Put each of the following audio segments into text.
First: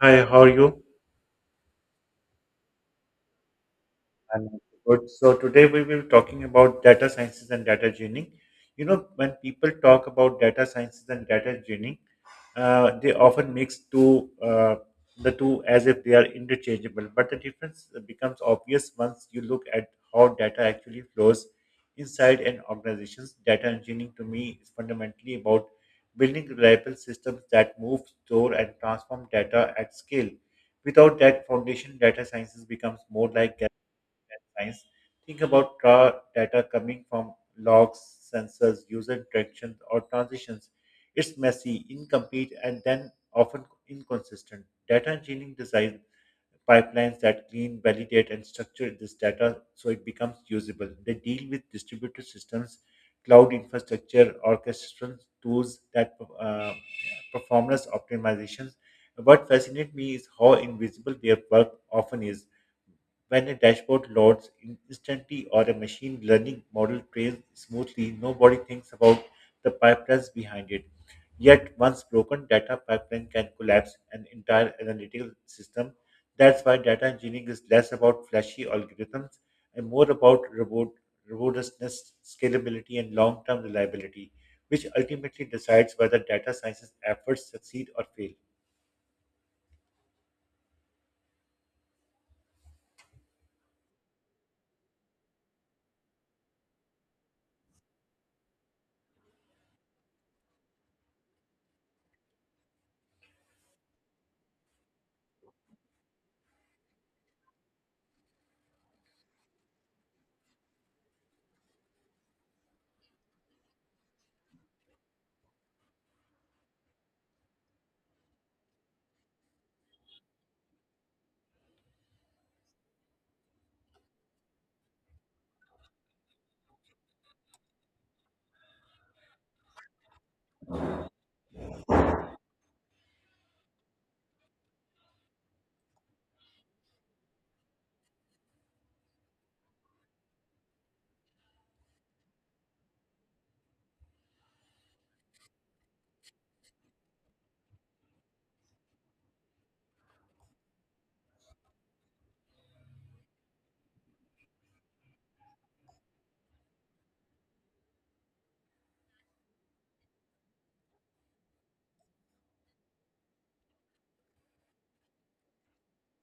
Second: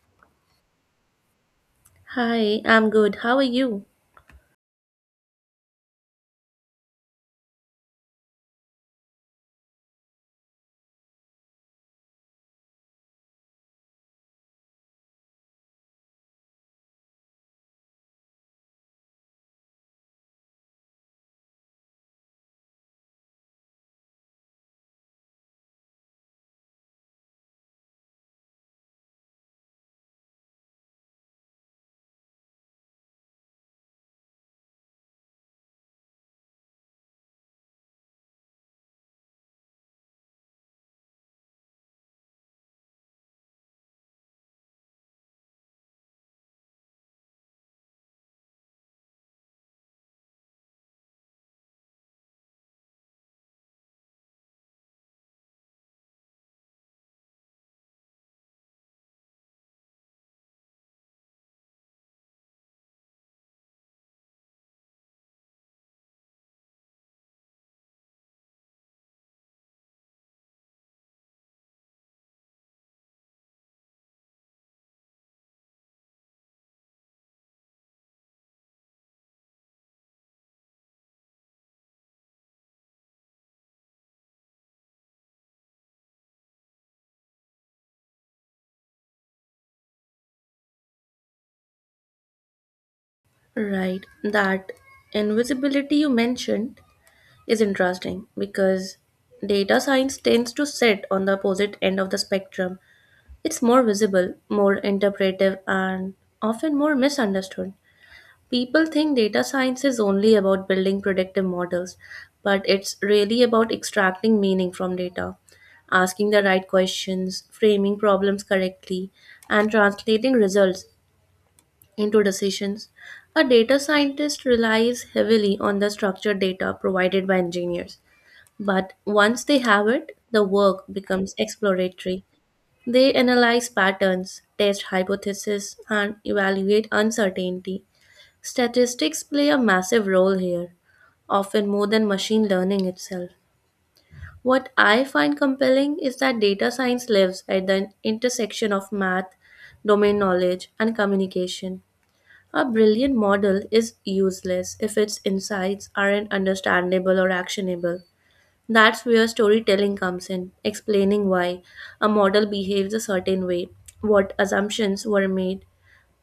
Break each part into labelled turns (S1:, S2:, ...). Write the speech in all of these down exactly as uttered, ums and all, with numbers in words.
S1: Hi, how are you?
S2: Hi, I'm good. How are you?
S1: I'm also good. So today we will be talking about data sciences and data engineering. You know, when people talk about data sciences and data engineering, uh, they often mix two uh, the two as if they are interchangeable. But the difference becomes obvious once you look at how data actually flows inside an organization's data engineering. To me, is fundamentally about building reliable systems that move, store, and transform data at scale. Without that foundation, data sciences becomes more like and science. Think about raw data coming from logs, sensors, user interactions, or transitions. It's messy, incomplete, and then often inconsistent. Data engineering designs pipelines that clean, validate, and structure this data so it becomes usable. They deal with distributed systems, cloud infrastructure, orchestration tools that uh, performance optimizations. What fascinates me is how invisible their work often is. When a dashboard loads in instantly or a machine learning model trails smoothly, nobody thinks about the pipelines behind it. Yet, once broken, data pipeline can collapse an entire analytical system. That's why data engineering is less about flashy algorithms and more about robot, robustness, scalability, and long-term reliability, which ultimately decides whether data science's efforts succeed or fail.
S2: Right. That invisibility you mentioned is interesting because data science tends to sit on the opposite end of the spectrum. It's more visible, more interpretive, and often more misunderstood. People think data science is only about building predictive models, but it's really about extracting meaning from data, asking the right questions, framing problems correctly, and translating results into decisions. A data scientist relies heavily on the structured data provided by engineers, but once they have it, the work becomes exploratory. They analyze patterns, test hypotheses, and evaluate uncertainty. Statistics play a massive role here, often more than machine learning itself. What I find compelling is that data science lives at the intersection of math, domain knowledge, and communication. A brilliant model is useless if its insights aren't understandable or actionable. That's where storytelling comes in, explaining why a model behaves a certain way, what assumptions were made,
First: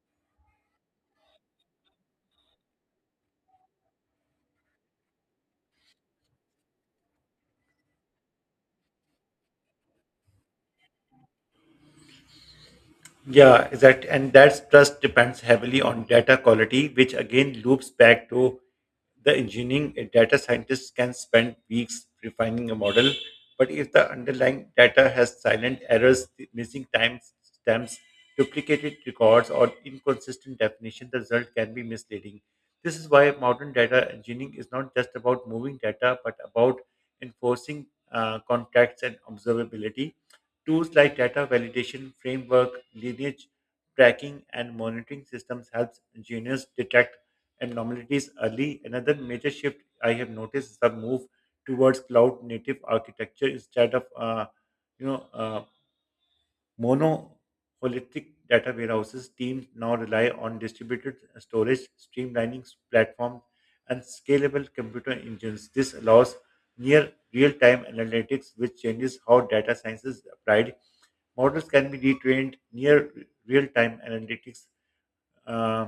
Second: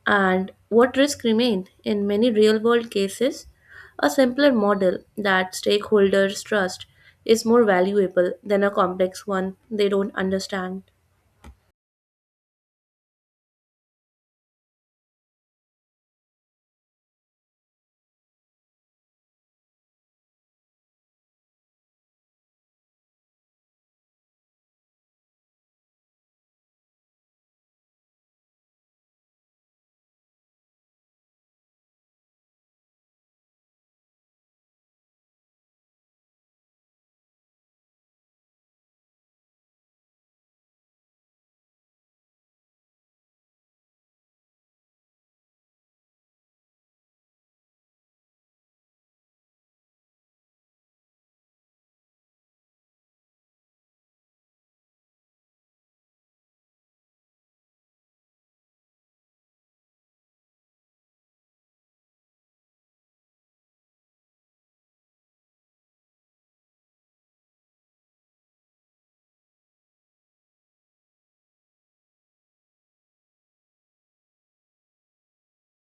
S2: and what risk remained. In many real world cases, a simpler model that stakeholders trust is more valuable than a complex one they don't understand.
S1: Yeah, exact. And that trust depends heavily on data quality, which again loops back to the engineering. A data scientist can spend weeks refining a model, but if the underlying data has silent errors, the missing timestamps, duplicated records, or inconsistent definition, the result can be misleading. This is why modern data engineering is not just about moving data, but about enforcing uh, contracts and observability. Tools like data validation framework, lineage tracking, and monitoring systems helps engineers detect anomalies early. Another major shift I have noticed is the move towards cloud-native architecture instead of uh, you know uh, monolithic data warehouses. Teams now rely on distributed storage, streamlining platforms, and scalable computer engines. This allows near real-time analytics, which changes how data science is applied. Models can be retrained near real-time analytics. Uh,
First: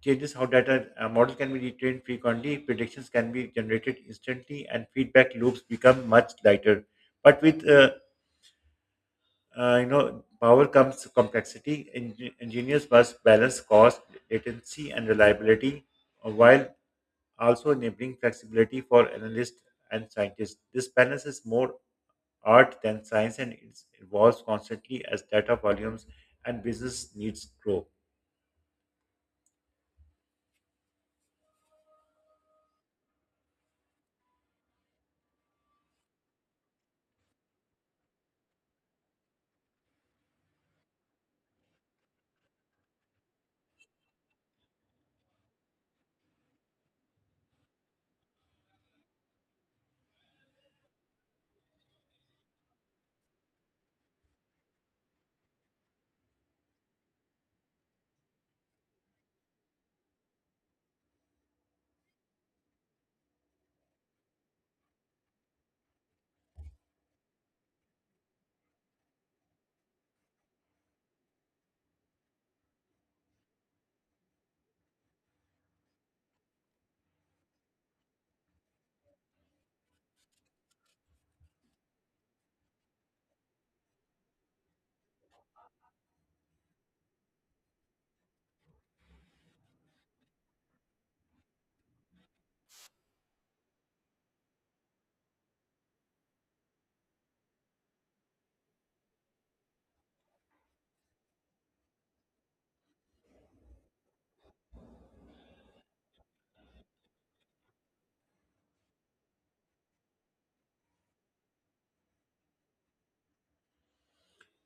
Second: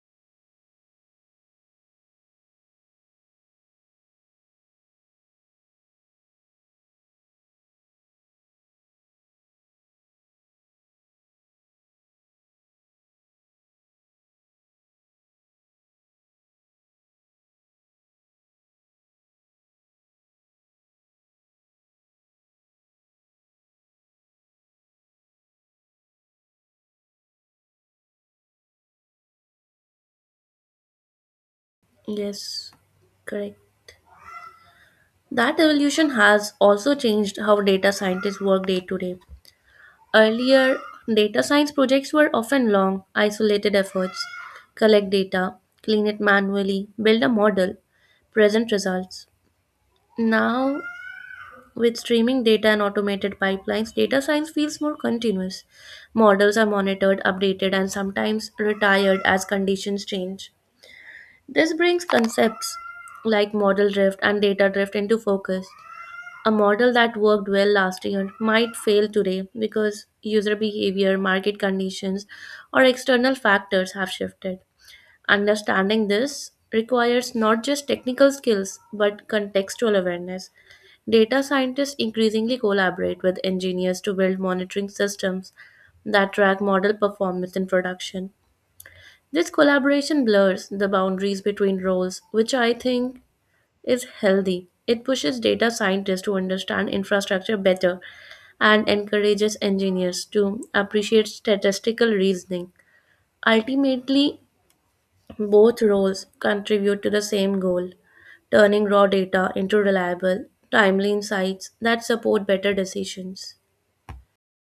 S1: Changes how data a model can be retrained frequently. Predictions can be generated instantly, and feedback loops become much lighter. But with uh, uh, you know power comes complexity. Eng- engineers must balance cost, latency, and reliability, uh, while also enabling flexibility for analysts and scientists. This balance is more art than science and it evolves constantly as data volumes and business needs grow.
S2: Yes, correct. That evolution has also changed how data scientists work day to day. Earlier, data science projects were often long, isolated efforts collect data, clean it manually, build a model, present results. Now, with streaming data and automated pipelines, data science feels more continuous. Models are monitored, updated, and sometimes retired as conditions change. This brings concepts like model drift and data drift into focus. A model that worked well last year might fail today because user behavior, market conditions, or external factors have shifted. Understanding this requires not just technical skills but contextual awareness. Data scientists increasingly collaborate with engineers to build monitoring systems that track model performance in production. This collaboration blurs the boundaries between roles, which I think is healthy. It pushes data scientists to understand infrastructure better and encourages engineers to appreciate statistical reasoning. Ultimately, both roles contribute to the same goal turning raw data into reliable, timely insights that support better decisions.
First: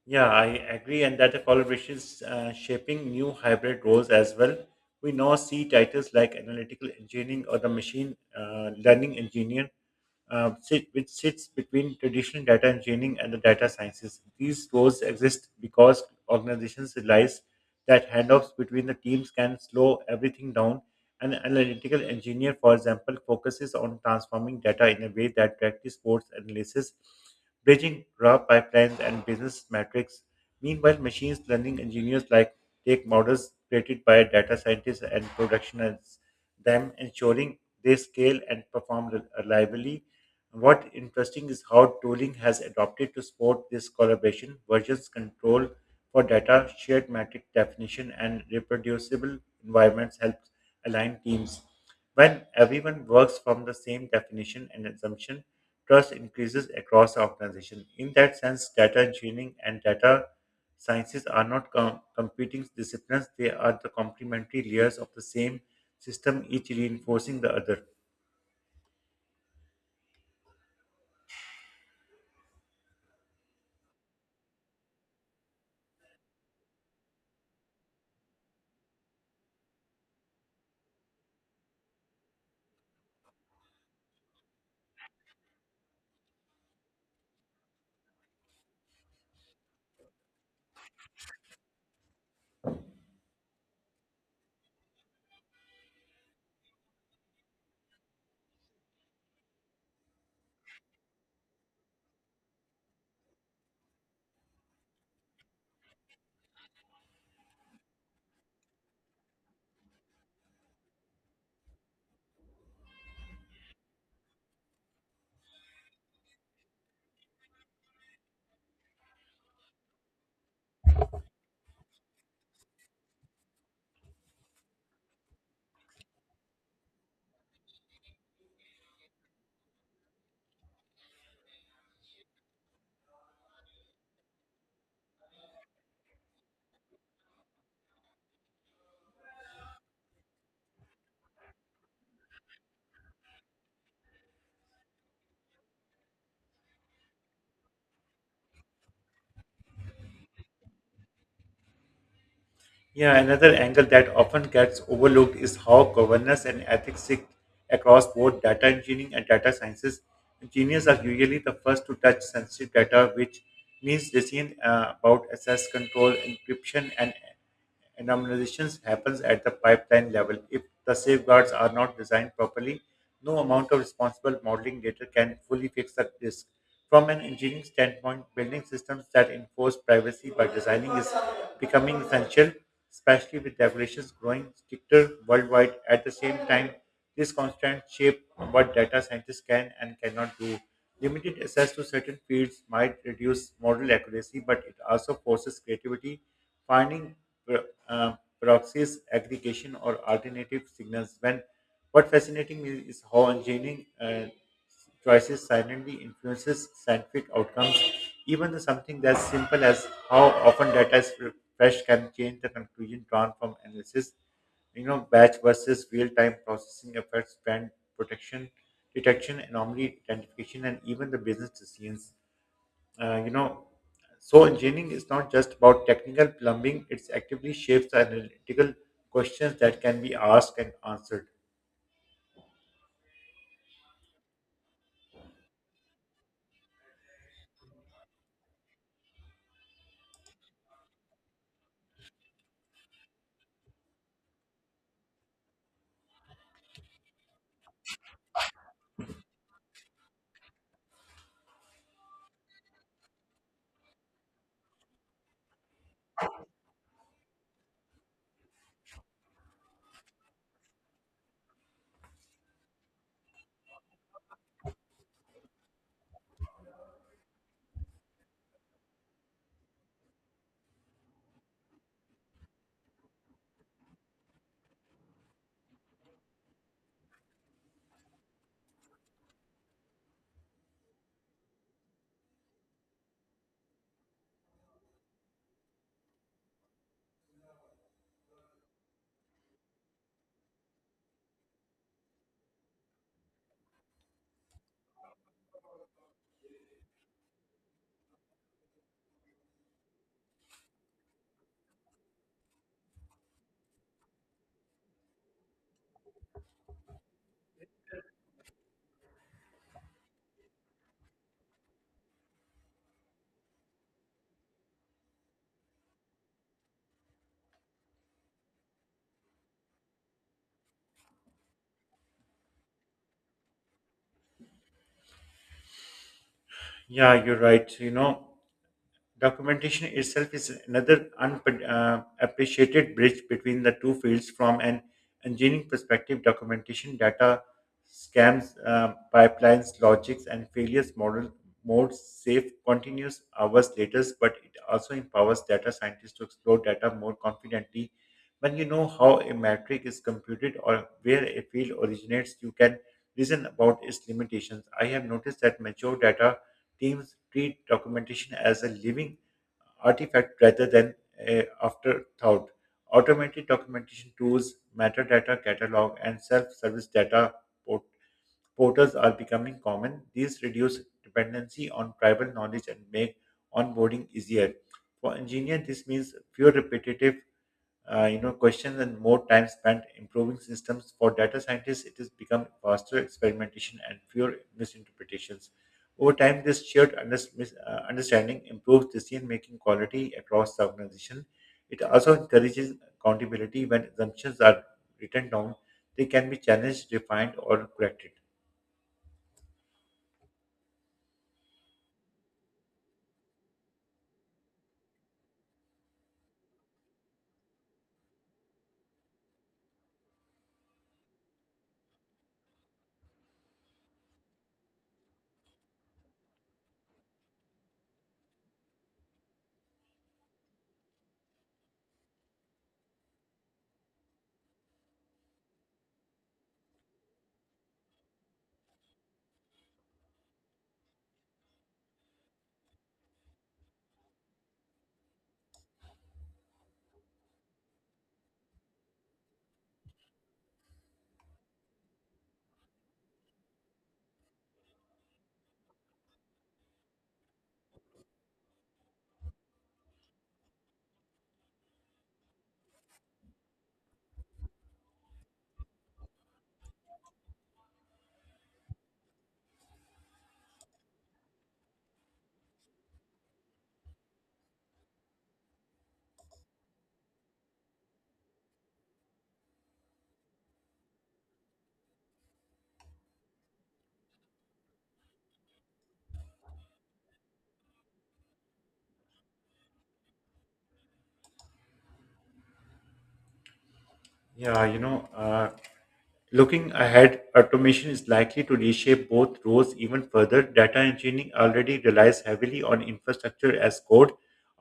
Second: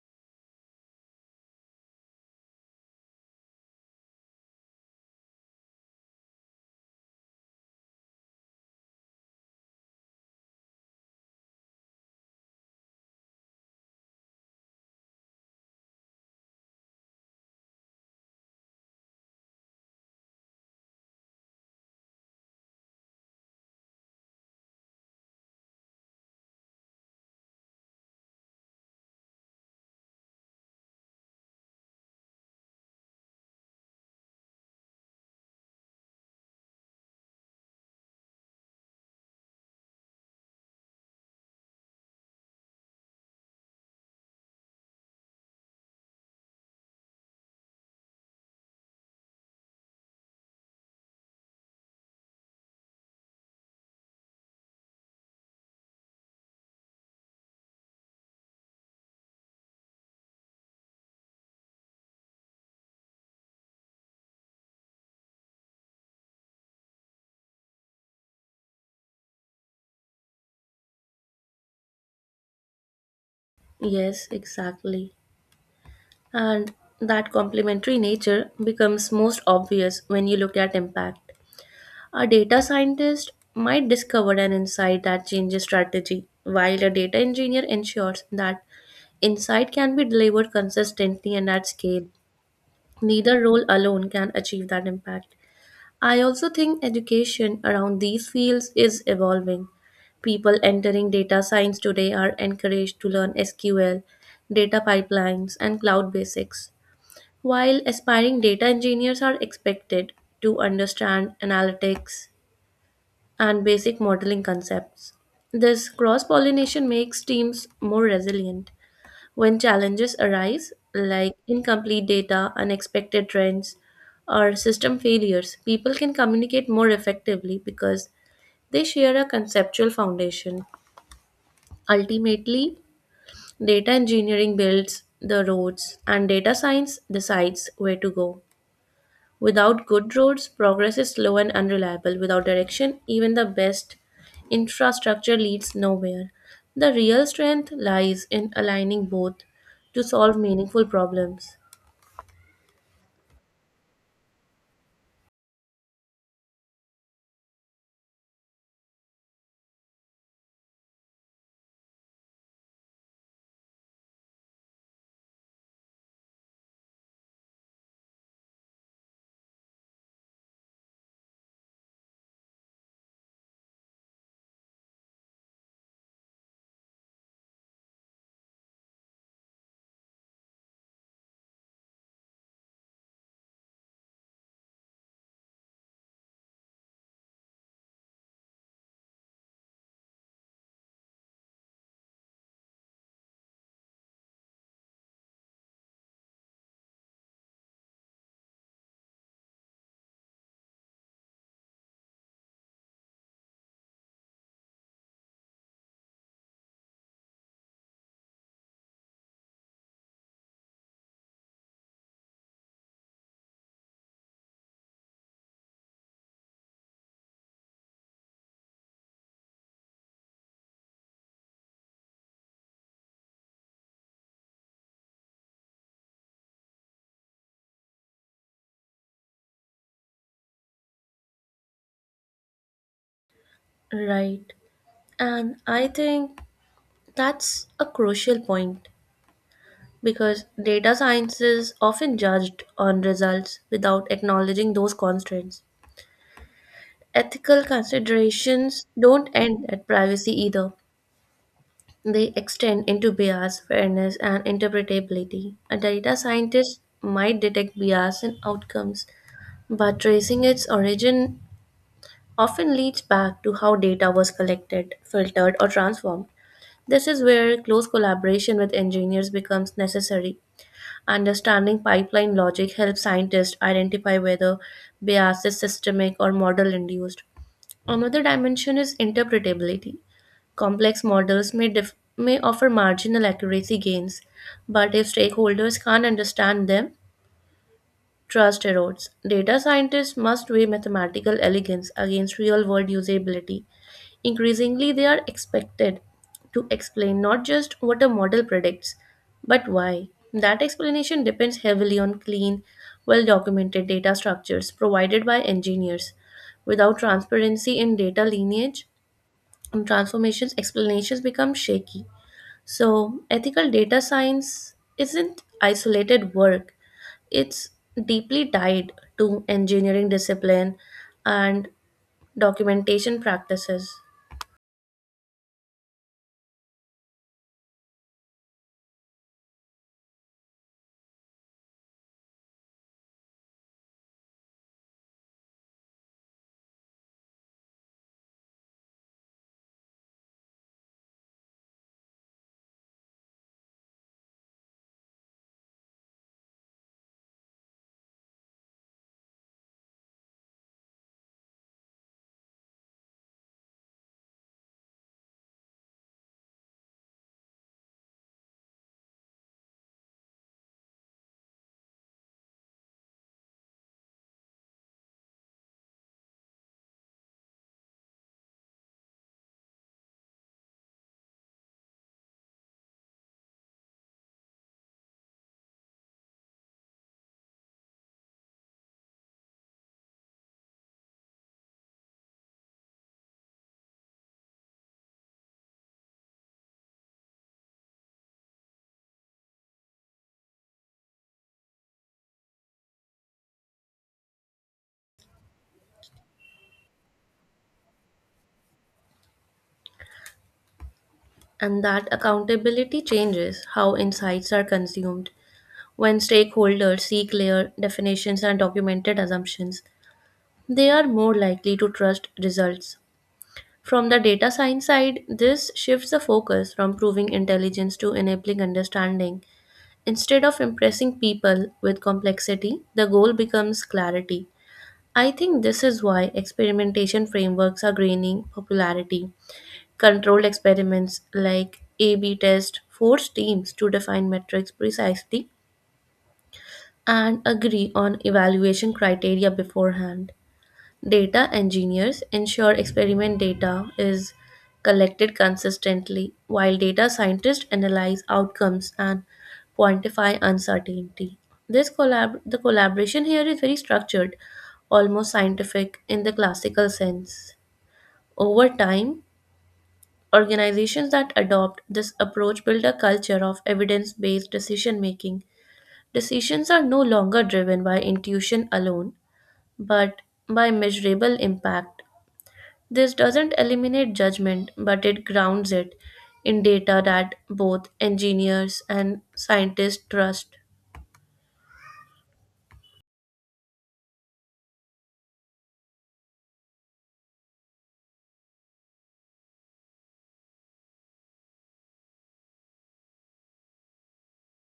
S1: Yeah, I agree, and that the collaboration is uh, shaping new hybrid roles as well. We now see titles like analytical engineering or the machine uh, learning engineer, uh, sit, which sits between traditional data engineering and the data sciences. These roles exist because organizations realize that handoffs between the teams can slow everything down. An analytical engineer, for example, focuses on transforming data in a way that directly supports analysis bridging raw pipelines and business metrics. Meanwhile, machines learning engineers like take models created by data scientists and productionize them, ensuring they scale and perform rel- reliably. What interesting is how tooling has adopted to support this collaboration, versions control for data, shared metric definition, and reproducible environments helps align teams. When everyone works from the same definition and assumption, trust increases across the organization. In that sense, data engineering and data sciences are not com- competing disciplines, they are the complementary layers of the same system, each reinforcing the other.
S2: Yes, exactly. And that complementary nature becomes most obvious when you look at impact. A data scientist might discover an insight that changes strategy, while a data engineer ensures that insight can be delivered consistently and at scale. Neither role alone can achieve that impact. I also think education around these fields is evolving. People entering data science today are encouraged to learn sequel, data pipelines, and cloud basics, while aspiring data engineers are expected to understand analytics, and basic modeling concepts. This cross pollination makes teams more resilient when challenges arise, like incomplete data, unexpected trends, or system failures. People can communicate more effectively because they share a conceptual foundation. Ultimately, data engineering builds the roads, and data science decides where to go. Without good roads, progress is slow and unreliable. Without direction, even the best infrastructure leads nowhere. The real strength lies in aligning both to solve meaningful problems.
S1: Yeah, another angle that often gets overlooked is how governance and ethics sit across both data engineering and data sciences. Engineers are usually the first to touch sensitive data, which means decision uh, about access control, encryption, and anonymizations happens at the pipeline level. If the safeguards are not designed properly, no amount of responsible modeling data can fully fix that risk. From an engineering standpoint, building systems that enforce privacy by designing is becoming essential, especially with regulations growing stricter worldwide. At the same time, this constant shape of what data scientists can and cannot do. Limited access to certain fields might reduce model accuracy, but it also forces creativity, finding pro- uh, proxies, aggregation, or alternative signals. When what fascinating me is how engineering uh, choices silently influences scientific outcomes. Even the something as simple as how often data is refreshed can change the conclusion drawn from analysis. You know, batch versus real-time processing affects brand protection, detection, anomaly identification, and even the business decisions. Uh, you know, so engineering is not just about technical plumbing; it actively shapes the analytical questions that can be asked and answered.
S2: Right. And I think that's a crucial point because data science is often judged on results without acknowledging those constraints. Ethical considerations don't end at privacy either. They extend into bias, fairness, and interpretability. A data scientist might detect bias in outcomes, but tracing its origin often leads back to how data was collected, filtered, or transformed. This is where close collaboration with engineers becomes necessary. Understanding pipeline logic helps scientists identify whether bias is systemic or model induced. Another dimension is interpretability. Complex models may, dif- may offer marginal accuracy gains, but if stakeholders can't understand them, trust erodes. Data scientists must weigh mathematical elegance against real world usability. Increasingly, they are expected to explain not just what a model predicts, but why. That explanation depends heavily on clean, well documented data structures provided by engineers. Without transparency in data lineage and transformations, explanations become shaky. So, ethical data science isn't isolated work, it's deeply tied to engineering discipline and documentation practices.
S1: Yeah, you're right. You know, Documentation itself is another unappreciated bridge between the two fields. From an engineering perspective, documentation data scams, uh, pipelines, logics, and failures model modes save continuous hours later, but it also empowers data scientists to explore data more confidently. When you know how a metric is computed or where a field originates, you can reason about its limitations. I have noticed that mature data teams treat documentation as a living artifact rather than a afterthought. Automated documentation tools, metadata catalog, and self-service data port- portals are becoming common. These reduce dependency on tribal knowledge and make onboarding easier. For engineers, this means fewer repetitive uh, you know, questions and more time spent improving systems. For data scientists, it has become faster experimentation and fewer misinterpretations. Over time, this shared under- mis- uh, understanding improves decision-making quality across the organization. It also encourages accountability when assumptions are written down. They can be challenged, refined, or corrected.
S2: And that accountability changes how insights are consumed. When stakeholders see clear definitions and documented assumptions, they are more likely to trust results. From the data science side, this shifts the focus from proving intelligence to enabling understanding. Instead of impressing people with complexity, the goal becomes clarity. I think this is why experimentation frameworks are gaining popularity. Controlled experiments like A B test force teams to define metrics precisely and agree on evaluation criteria beforehand. Data engineers ensure experiment data is collected consistently, while data scientists analyze outcomes and quantify uncertainty. This collab- the collaboration here is very structured, almost scientific in the classical sense. Over time, organizations that adopt this approach build a culture of evidence based decision making. Decisions are no longer driven by intuition alone, but by measurable impact. This doesn't eliminate judgment, but it grounds it in data that both engineers and scientists trust.
S1: Yeah, you know, uh, Looking ahead, automation is likely to reshape both roles even further. Data engineering already relies heavily on infrastructure as code,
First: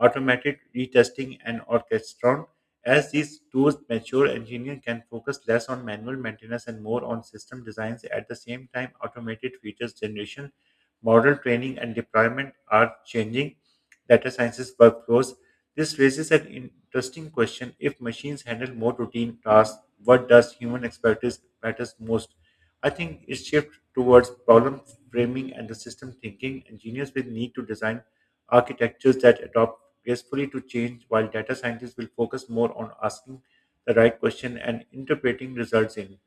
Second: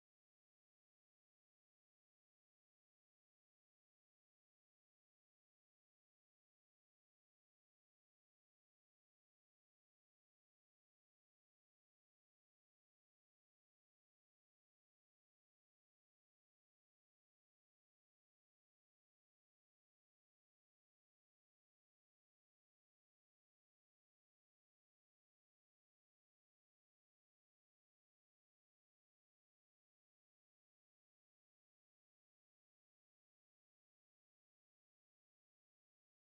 S1: automated retesting, and orchestron. As these tools mature, engineers can focus less on manual maintenance and more on system designs. At the same time, automated features generation, model training, and deployment are changing data sciences workflows. This raises an interesting question. If machines handle more routine tasks, what does human expertise matters most? I think it shifts towards problem framing and the system thinking. Engineers will need to design architectures that adopt gracefully to change, while data scientists will focus more on asking the right question and interpreting results in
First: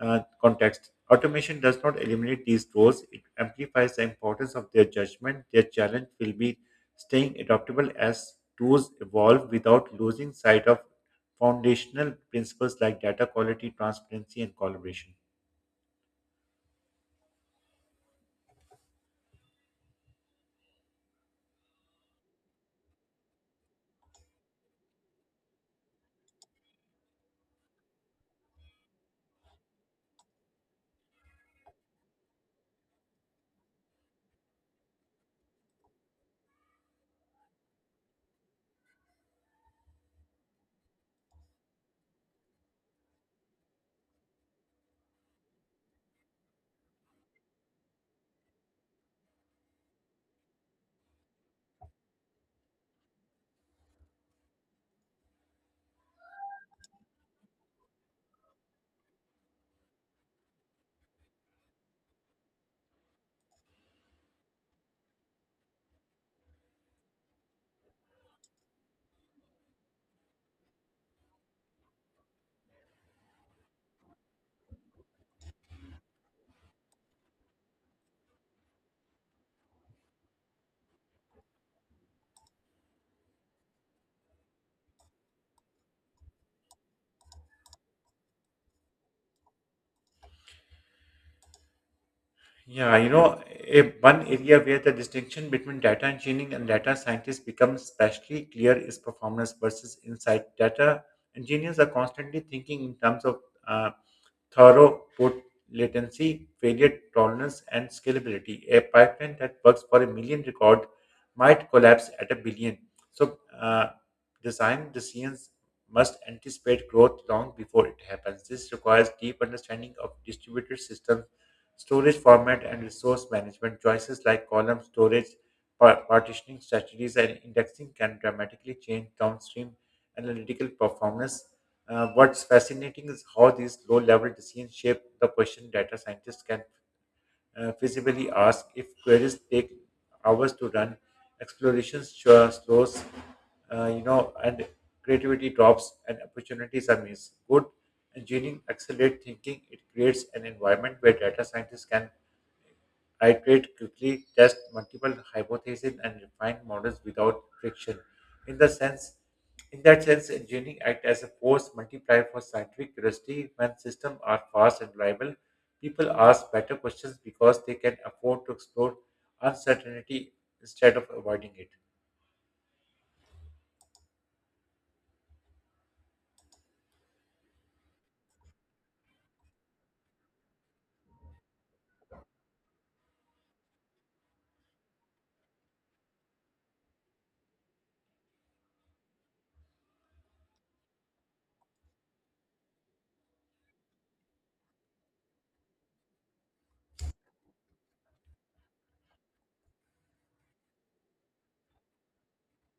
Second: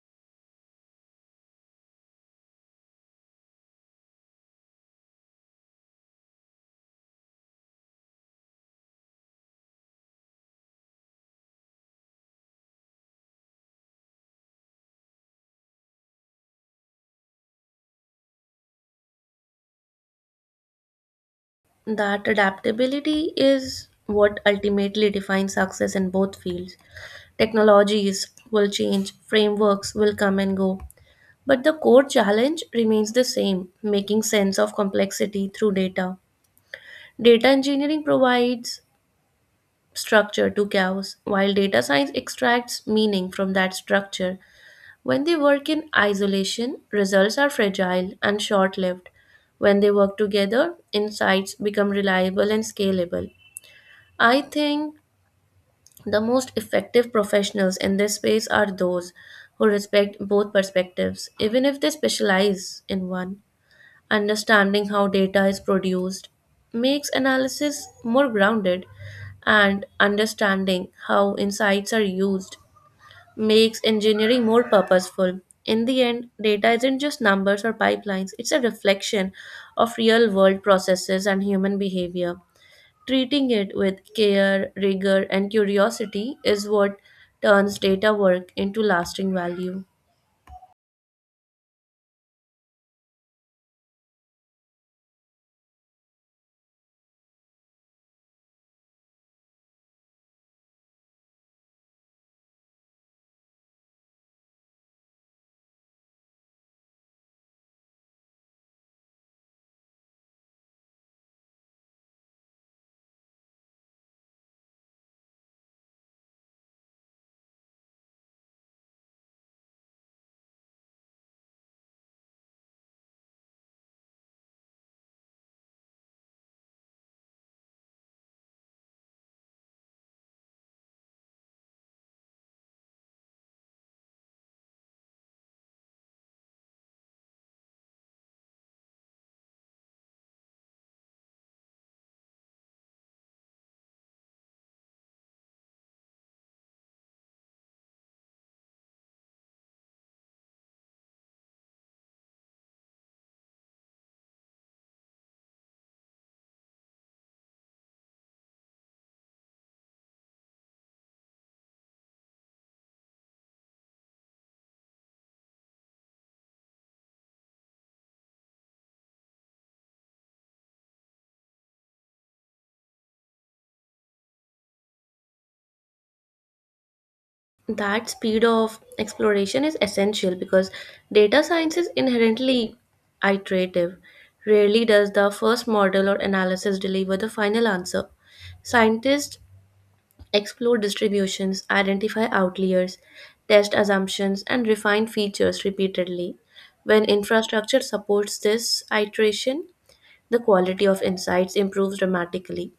S1: uh, context. Automation does not eliminate these roles, it amplifies the importance of their judgment. Their challenge will be staying adaptable as tools evolve without losing sight of foundational principles like data quality, transparency, and collaboration.
S2: That adaptability is what ultimately defines success in both fields. Technologies will change, frameworks will come and go, but the core challenge remains the same making sense of complexity through data. Data engineering provides structure to chaos, while data science extracts meaning from that structure. When they work in isolation, results are fragile and short lived. When they work together, insights become reliable and scalable. I think the most effective professionals in this space are those who respect both perspectives, even if they specialize in one. Understanding how data is produced makes analysis more grounded, and understanding how insights are used makes engineering more purposeful. In the end, data isn't just numbers or pipelines, it's a reflection of real world processes and human behavior. Treating it with care, rigor, and curiosity is what turns data work into lasting value.
S1: Yeah, you know, a, one area where the distinction between data engineering and data scientists becomes especially clear is performance versus insight. Data engineers are constantly thinking in terms of uh, throughput, latency, failure tolerance, and scalability. A pipeline that works for a million record might collapse at a billion. So, uh, Design decisions must anticipate growth long before it happens. This requires deep understanding of distributed systems, storage format, and resource management. Choices like column storage, par- partitioning strategies, and indexing can dramatically change downstream analytical performance. Uh, what's fascinating is how these low level decisions shape the question data scientists can uh, feasibly ask if queries take hours to run, explorations sure slows, uh, you know, and creativity drops and opportunities are missed. Good engineering accelerates thinking. It creates an environment where data scientists can iterate quickly, test multiple hypotheses, and refine models without friction. In the sense, in that sense, engineering acts as a force multiplier for scientific curiosity. When systems are fast and reliable, people ask better questions because they can afford to explore uncertainty instead of avoiding it.
S2: That speed of exploration is essential because data science is inherently iterative. Rarely does the first model or analysis deliver the final answer. Scientists explore distributions, identify outliers, test assumptions, and refine features repeatedly. When infrastructure supports this iteration, the quality of insights improves dramatically.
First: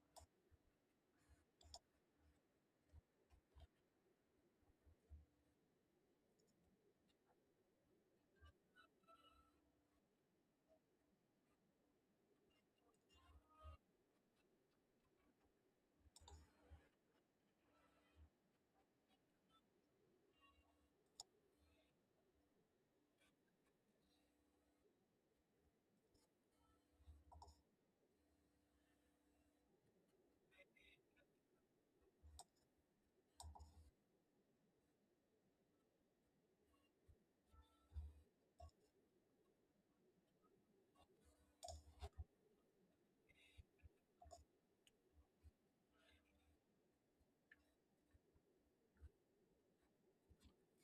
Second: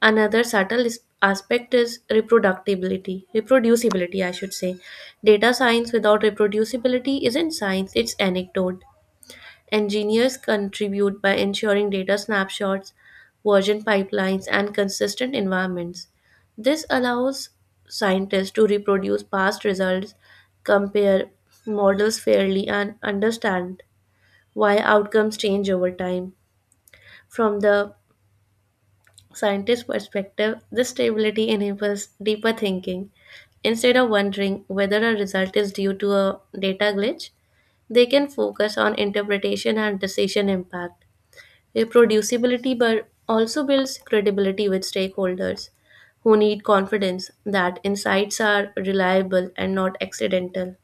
S2: Another subtle is- aspect is reproductibility, reproducibility, I should say. Data science without reproducibility isn't science, it's anecdote. Engineers contribute by ensuring data snapshots, version pipelines, and consistent environments. This allows scientists to reproduce past results, compare models fairly, and understand why outcomes change over time. From the scientist's perspective, this stability enables deeper thinking. Instead of wondering whether a result is due to a data glitch, they can focus on interpretation and decision impact. Reproducibility but also builds credibility with stakeholders who need confidence that insights are reliable and not accidental.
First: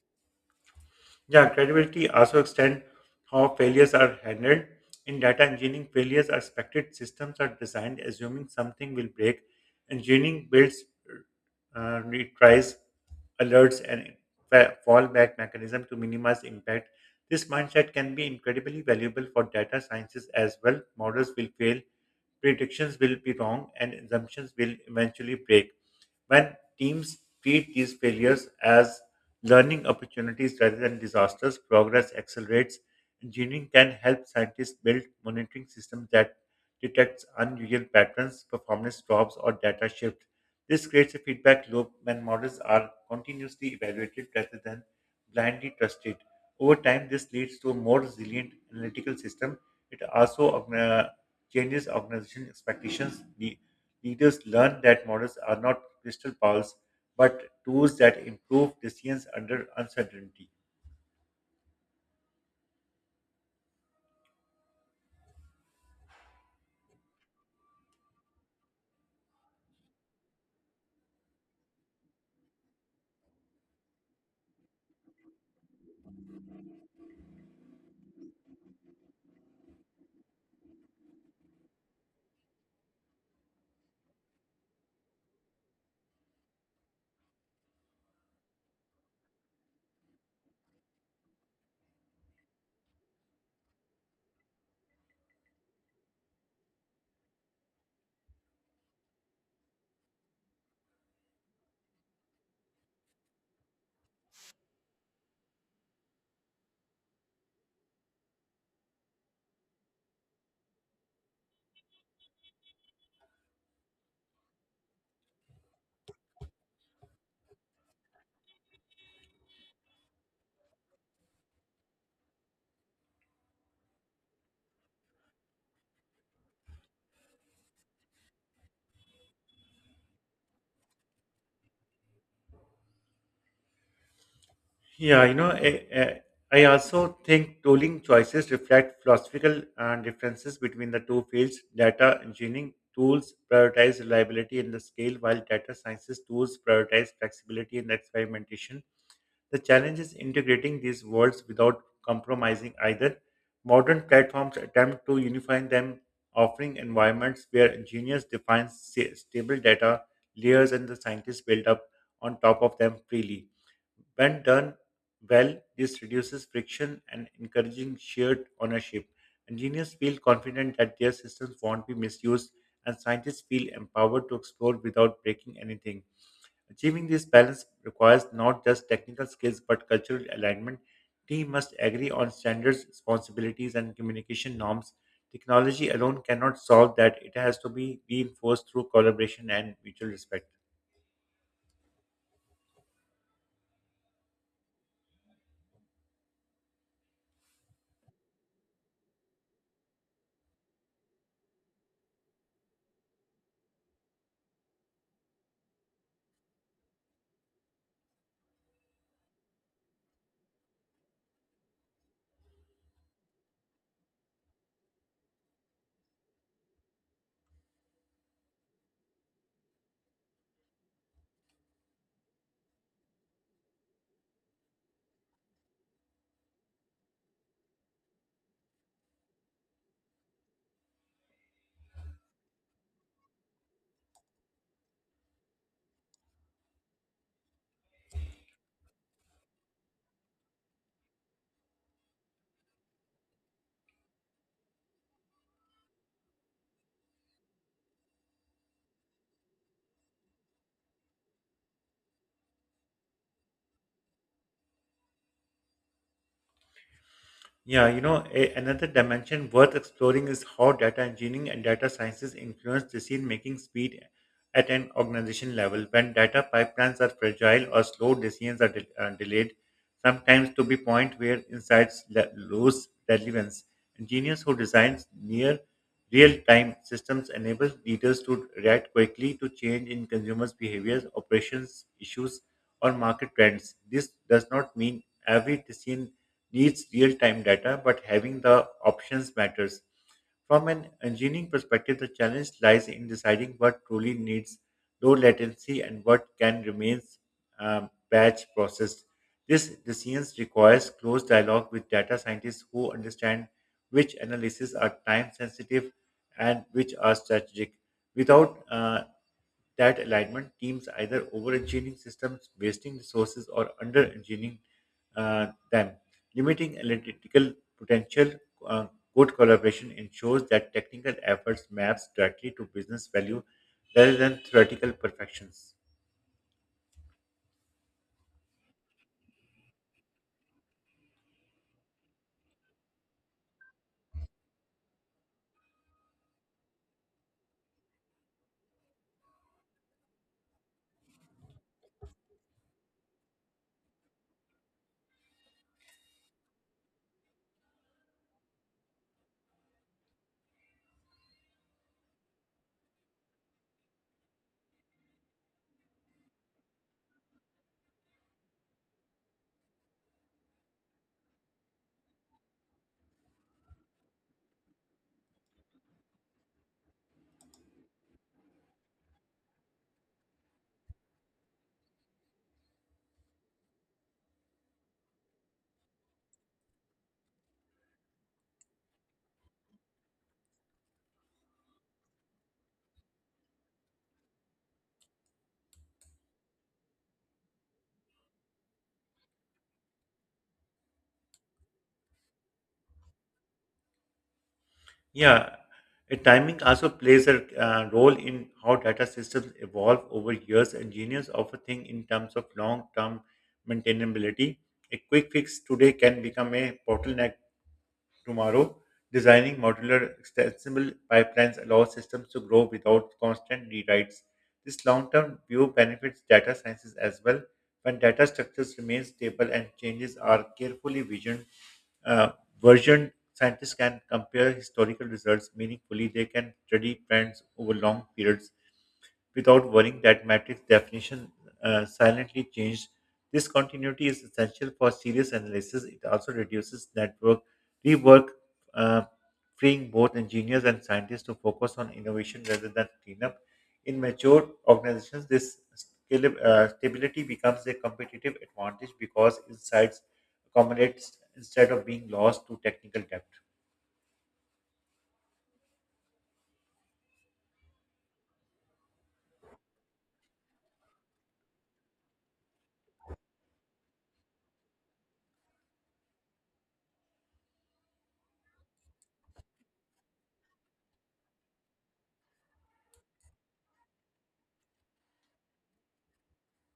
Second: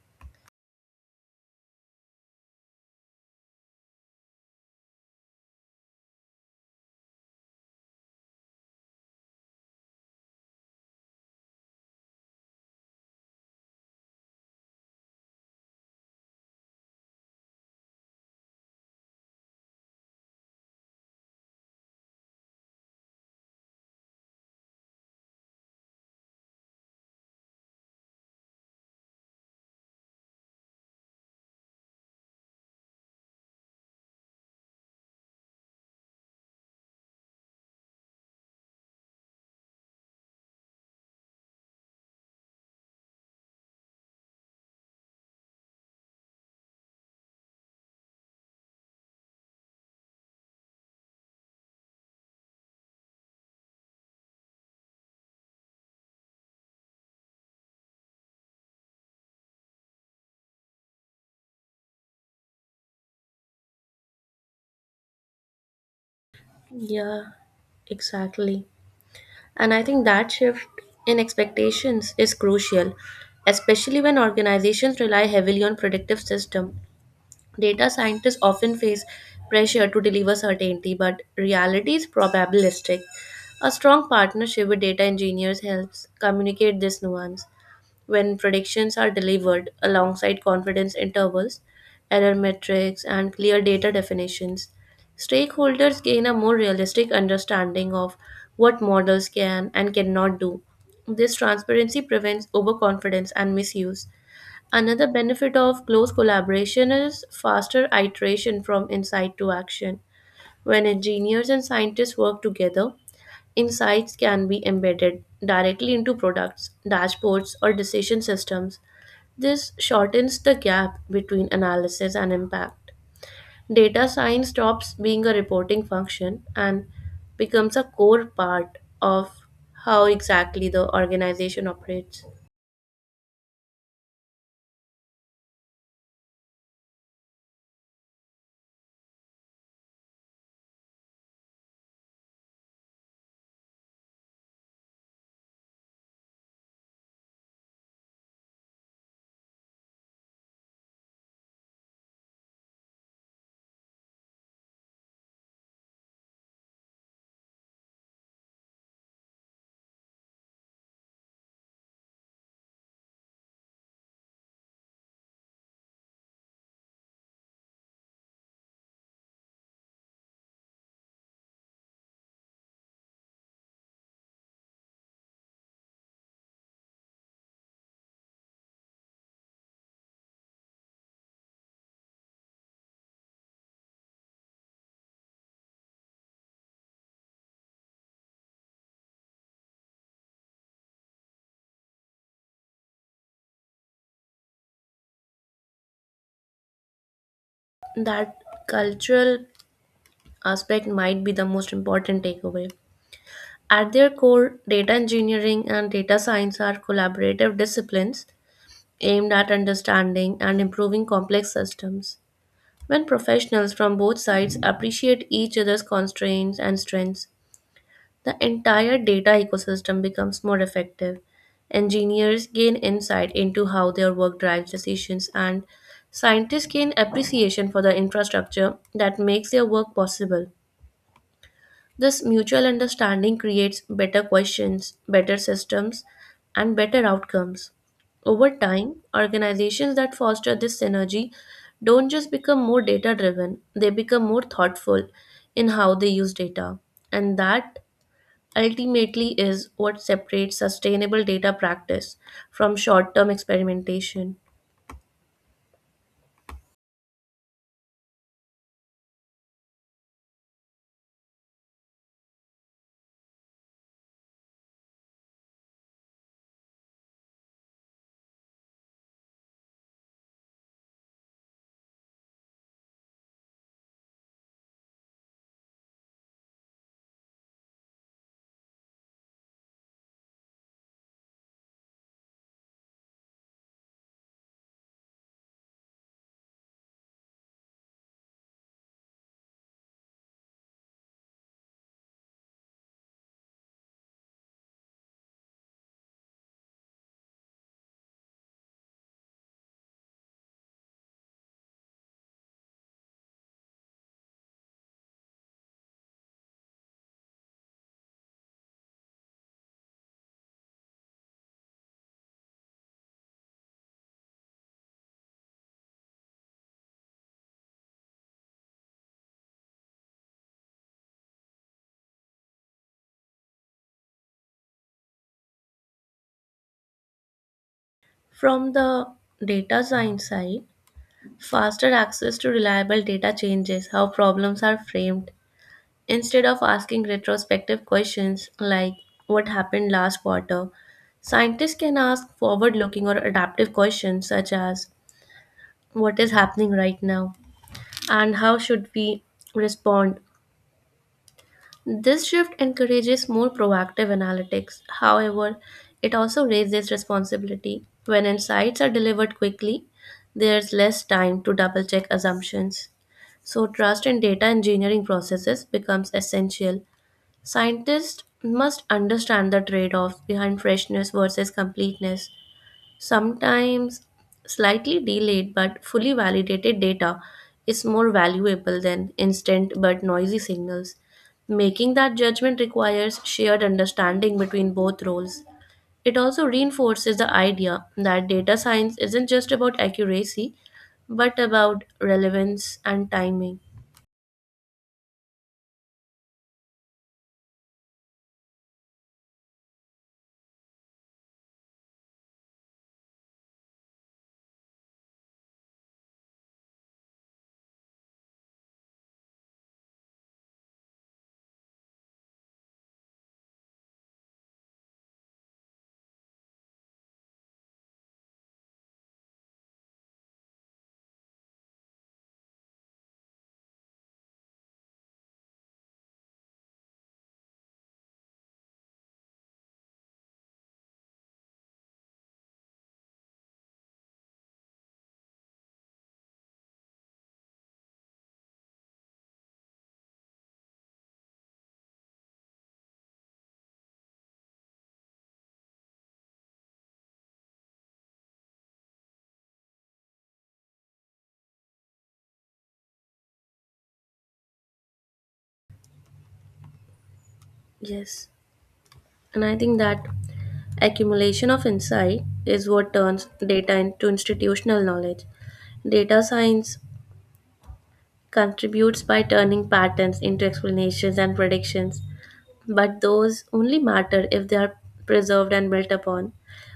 S1: Yeah, credibility also extends how failures are handled. In data engineering, failures are expected. Systems are designed assuming something will break. Engineering builds uh, retries, alerts, and fa- fallback mechanism to minimize impact. This mindset can be incredibly valuable for data sciences as well. Models will fail, predictions will be wrong, and assumptions will eventually break when teams treat these failures as learning opportunities rather than disasters, progress accelerates. Engineering can help scientists build monitoring systems that detects unusual patterns, performance drops, or data shifts. This creates a feedback loop when models are continuously evaluated rather than blindly trusted. Over time, this leads to a more resilient analytical system. It also uh, changes organization expectations. The leaders learn that models are not crystal balls but tools that improve decisions under uncertainty.
S2: Yeah, exactly. And I think that shift in expectations is crucial, especially when organizations rely heavily on predictive systems. Data scientists often face pressure to deliver certainty, but reality is probabilistic. A strong partnership with data engineers helps communicate this nuance. When predictions are delivered alongside confidence intervals, error metrics, and clear data definitions, stakeholders gain a more realistic understanding of what models can and cannot do. This transparency prevents overconfidence and misuse. Another benefit of close collaboration is faster iteration from insight to action. When engineers and scientists work together, insights can be embedded directly into products, dashboards, or decision systems. This shortens the gap between analysis and impact. Data science stops being a reporting function and becomes a core part of how exactly the organization operates.
S1: Yeah, you know, I, I I also think tooling choices reflect philosophical uh, differences between the two fields. Data engineering tools prioritize reliability and the scale, while data sciences tools prioritize flexibility and experimentation. The challenge is integrating these worlds without compromising either. Modern platforms attempt to unify them, offering environments where engineers define sa- stable data layers and the scientists build up on top of them freely. When done well, this reduces friction and encouraging shared ownership. Engineers feel confident that their systems won't be misused, and scientists feel empowered to explore without breaking anything. Achieving this balance requires not just technical skills but cultural alignment. Teams must agree on standards, responsibilities, and communication norms. Technology alone cannot solve that. It has to be reinforced through collaboration and mutual respect.
S2: That cultural aspect might be the most important takeaway. At their core, data engineering and data science are collaborative disciplines aimed at understanding and improving complex systems. When professionals from both sides appreciate each other's constraints and strengths, the entire data ecosystem becomes more effective. Engineers gain insight into how their work drives decisions, and scientists gain appreciation for the infrastructure that makes their work possible. This mutual understanding creates better questions, better systems, and better outcomes. Over time, organizations that foster this synergy don't just become more data driven, they become more thoughtful in how they use data. And that ultimately is what separates sustainable data practice from short term experimentation.
S1: Yeah, you know, a, another dimension worth exploring is how data engineering and data sciences influence decision making speed at an organization level. When data pipelines are fragile or slow, decisions are de- uh, delayed, sometimes to the point where insights le- lose relevance. Engineers who design near real time systems enable leaders to react quickly to change in consumers' behaviors, operations issues, or market trends. This does not mean every decision needs real-time data, but having the options matters. From an engineering perspective, the challenge lies in deciding what truly needs low latency and what can remain um, batch processed. This decision requires close dialogue with data scientists who understand which analyses are time sensitive and which are strategic. Without uh, that alignment teams either over-engineering systems, wasting resources, or under-engineering uh, them. Limiting analytical potential, uh, good collaboration ensures that technical efforts maps directly to business value rather than theoretical perfections.
S2: From the data science side, faster access to reliable data changes how problems are framed. Instead of asking retrospective questions like what happened last quarter, scientists can ask forward looking or adaptive questions such as what is happening right now and how should we respond. This shift encourages more proactive analytics. However, it also raises responsibility. When insights are delivered quickly, there's less time to double check assumptions. So, trust in data engineering processes becomes essential. Scientists must understand the trade off behind freshness versus completeness. Sometimes slightly delayed but fully validated data is more valuable than instant but noisy signals. Making that judgment requires shared understanding between both roles. It also reinforces the idea that data science isn't just about accuracy, but about relevance and timing.
S1: Yeah, uh, Timing also plays a uh, role in how data systems evolve over years. Engineers often think in terms of long-term maintainability. A quick fix today can become a bottleneck tomorrow. Designing modular, extensible pipelines allows systems to grow without constant rewrites. This long-term view benefits data sciences as well. When data structures remain stable and changes are carefully visioned, uh, versioned, scientists can compare historical results meaningfully. They can study trends over long periods without worrying that matrix definition uh, silently changed. This continuity is essential for serious analysis. It also reduces network rework, uh, freeing both engineers and scientists to focus on innovation rather than cleanup. In mature organizations, this scale, uh, stability becomes a competitive advantage because insights accumulate instead of being lost to technical debt.
S2: Yes, and I think that accumulation of insight is what turns data into institutional knowledge. Data science contributes by turning patterns into explanations and predictions, but those only matter if they are preserved and built upon.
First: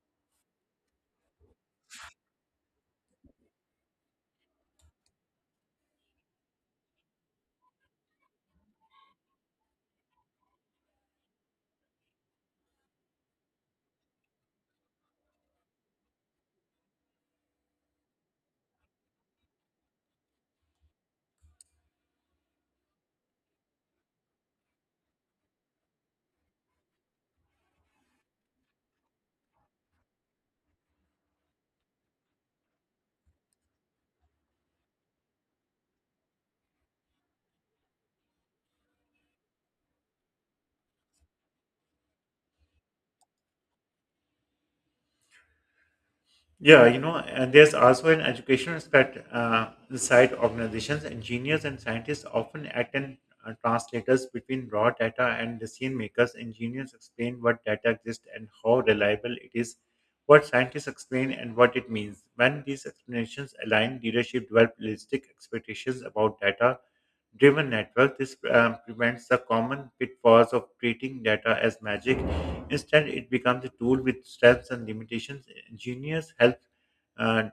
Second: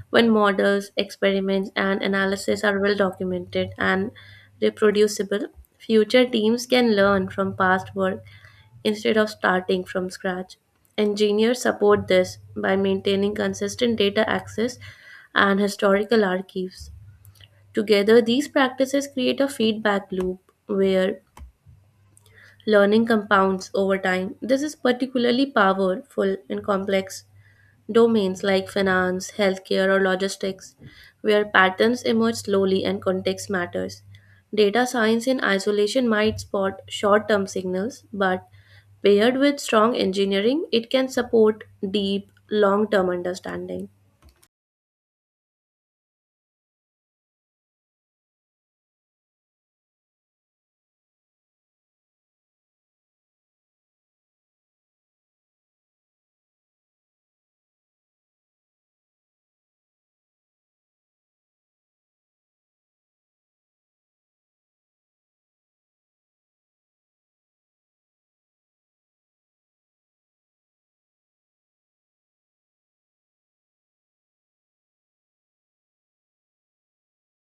S2: When models, experiments, and analysis are well documented and reproducible, future teams can learn from past work instead of starting from scratch. Engineers support this by maintaining consistent data access and historical archives. Together, these practices create a feedback loop where learning compounds over time. This is particularly powerful in complex domains like finance, healthcare, or logistics, where patterns emerge slowly and context matters. Data science in isolation might spot short term signals, but paired with strong engineering, it can support deep, long term understanding.
S1: Yeah, you know, and there's also an educational aspect uh, inside organizations. Engineers and scientists often act as uh, translators between raw data and decision makers. Engineers explain what data exists and how reliable it is, what scientists explain and what it means. When these explanations align, leadership develop realistic expectations about data driven network. This um, prevents the common pitfalls of treating data as magic. Instead, it becomes a tool with strengths and limitations. Engineers help, uh,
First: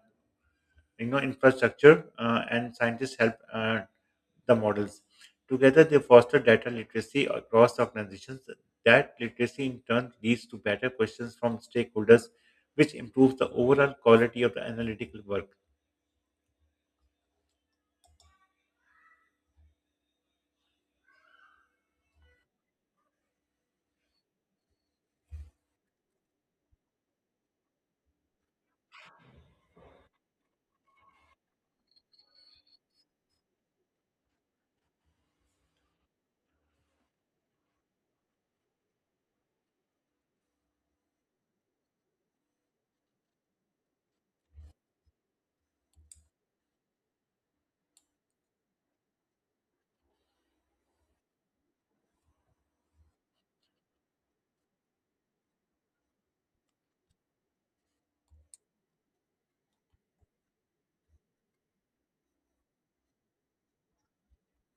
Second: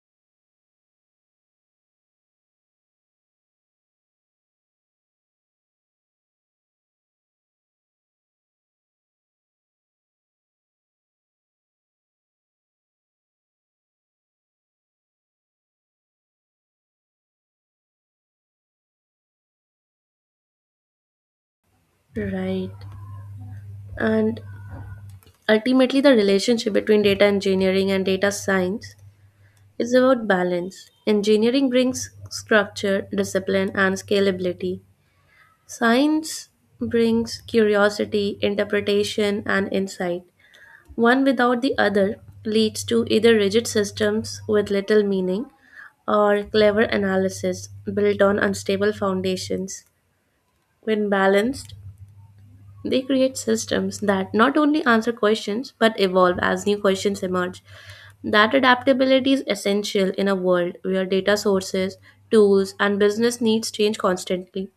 S1: you know, infrastructure, uh, and scientists help uh, the models. Together, they foster data literacy across organizations. That literacy, in turn, leads to better questions from stakeholders, which improves the overall quality of the analytical work.
S2: Right. And ultimately, the relationship between data engineering and data science is about balance. Engineering brings structure, discipline, and scalability. Science brings curiosity, interpretation, and insight. One without the other leads to either rigid systems with little meaning or clever analysis built on unstable foundations. When balanced, they create systems that not only answer questions but evolve as new questions emerge. That adaptability is essential in a world where data sources, tools, and business needs change constantly.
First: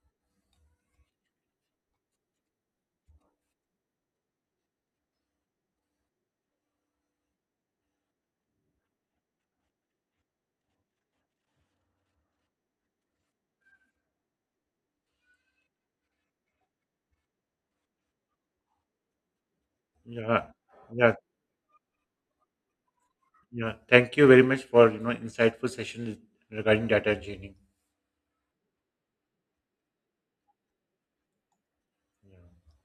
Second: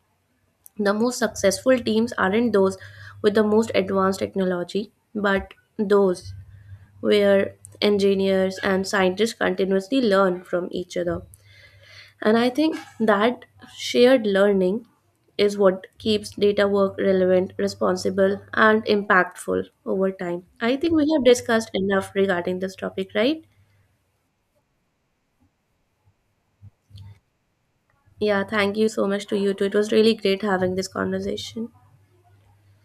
S2: The most successful teams aren't those with the most advanced technology, but those where engineers and scientists continuously learn from each other. And I think that shared learning is what keeps data work relevant, responsible, and impactful over time.
S1: Yeah,
S2: I think we
S1: yeah.
S2: have discussed enough regarding this topic, right?
S1: Yeah, thank you very much for you know insightful session regarding data engineering.
S2: Yeah, thank you so much to you too. It was really great having this conversation.
S1: Yeah.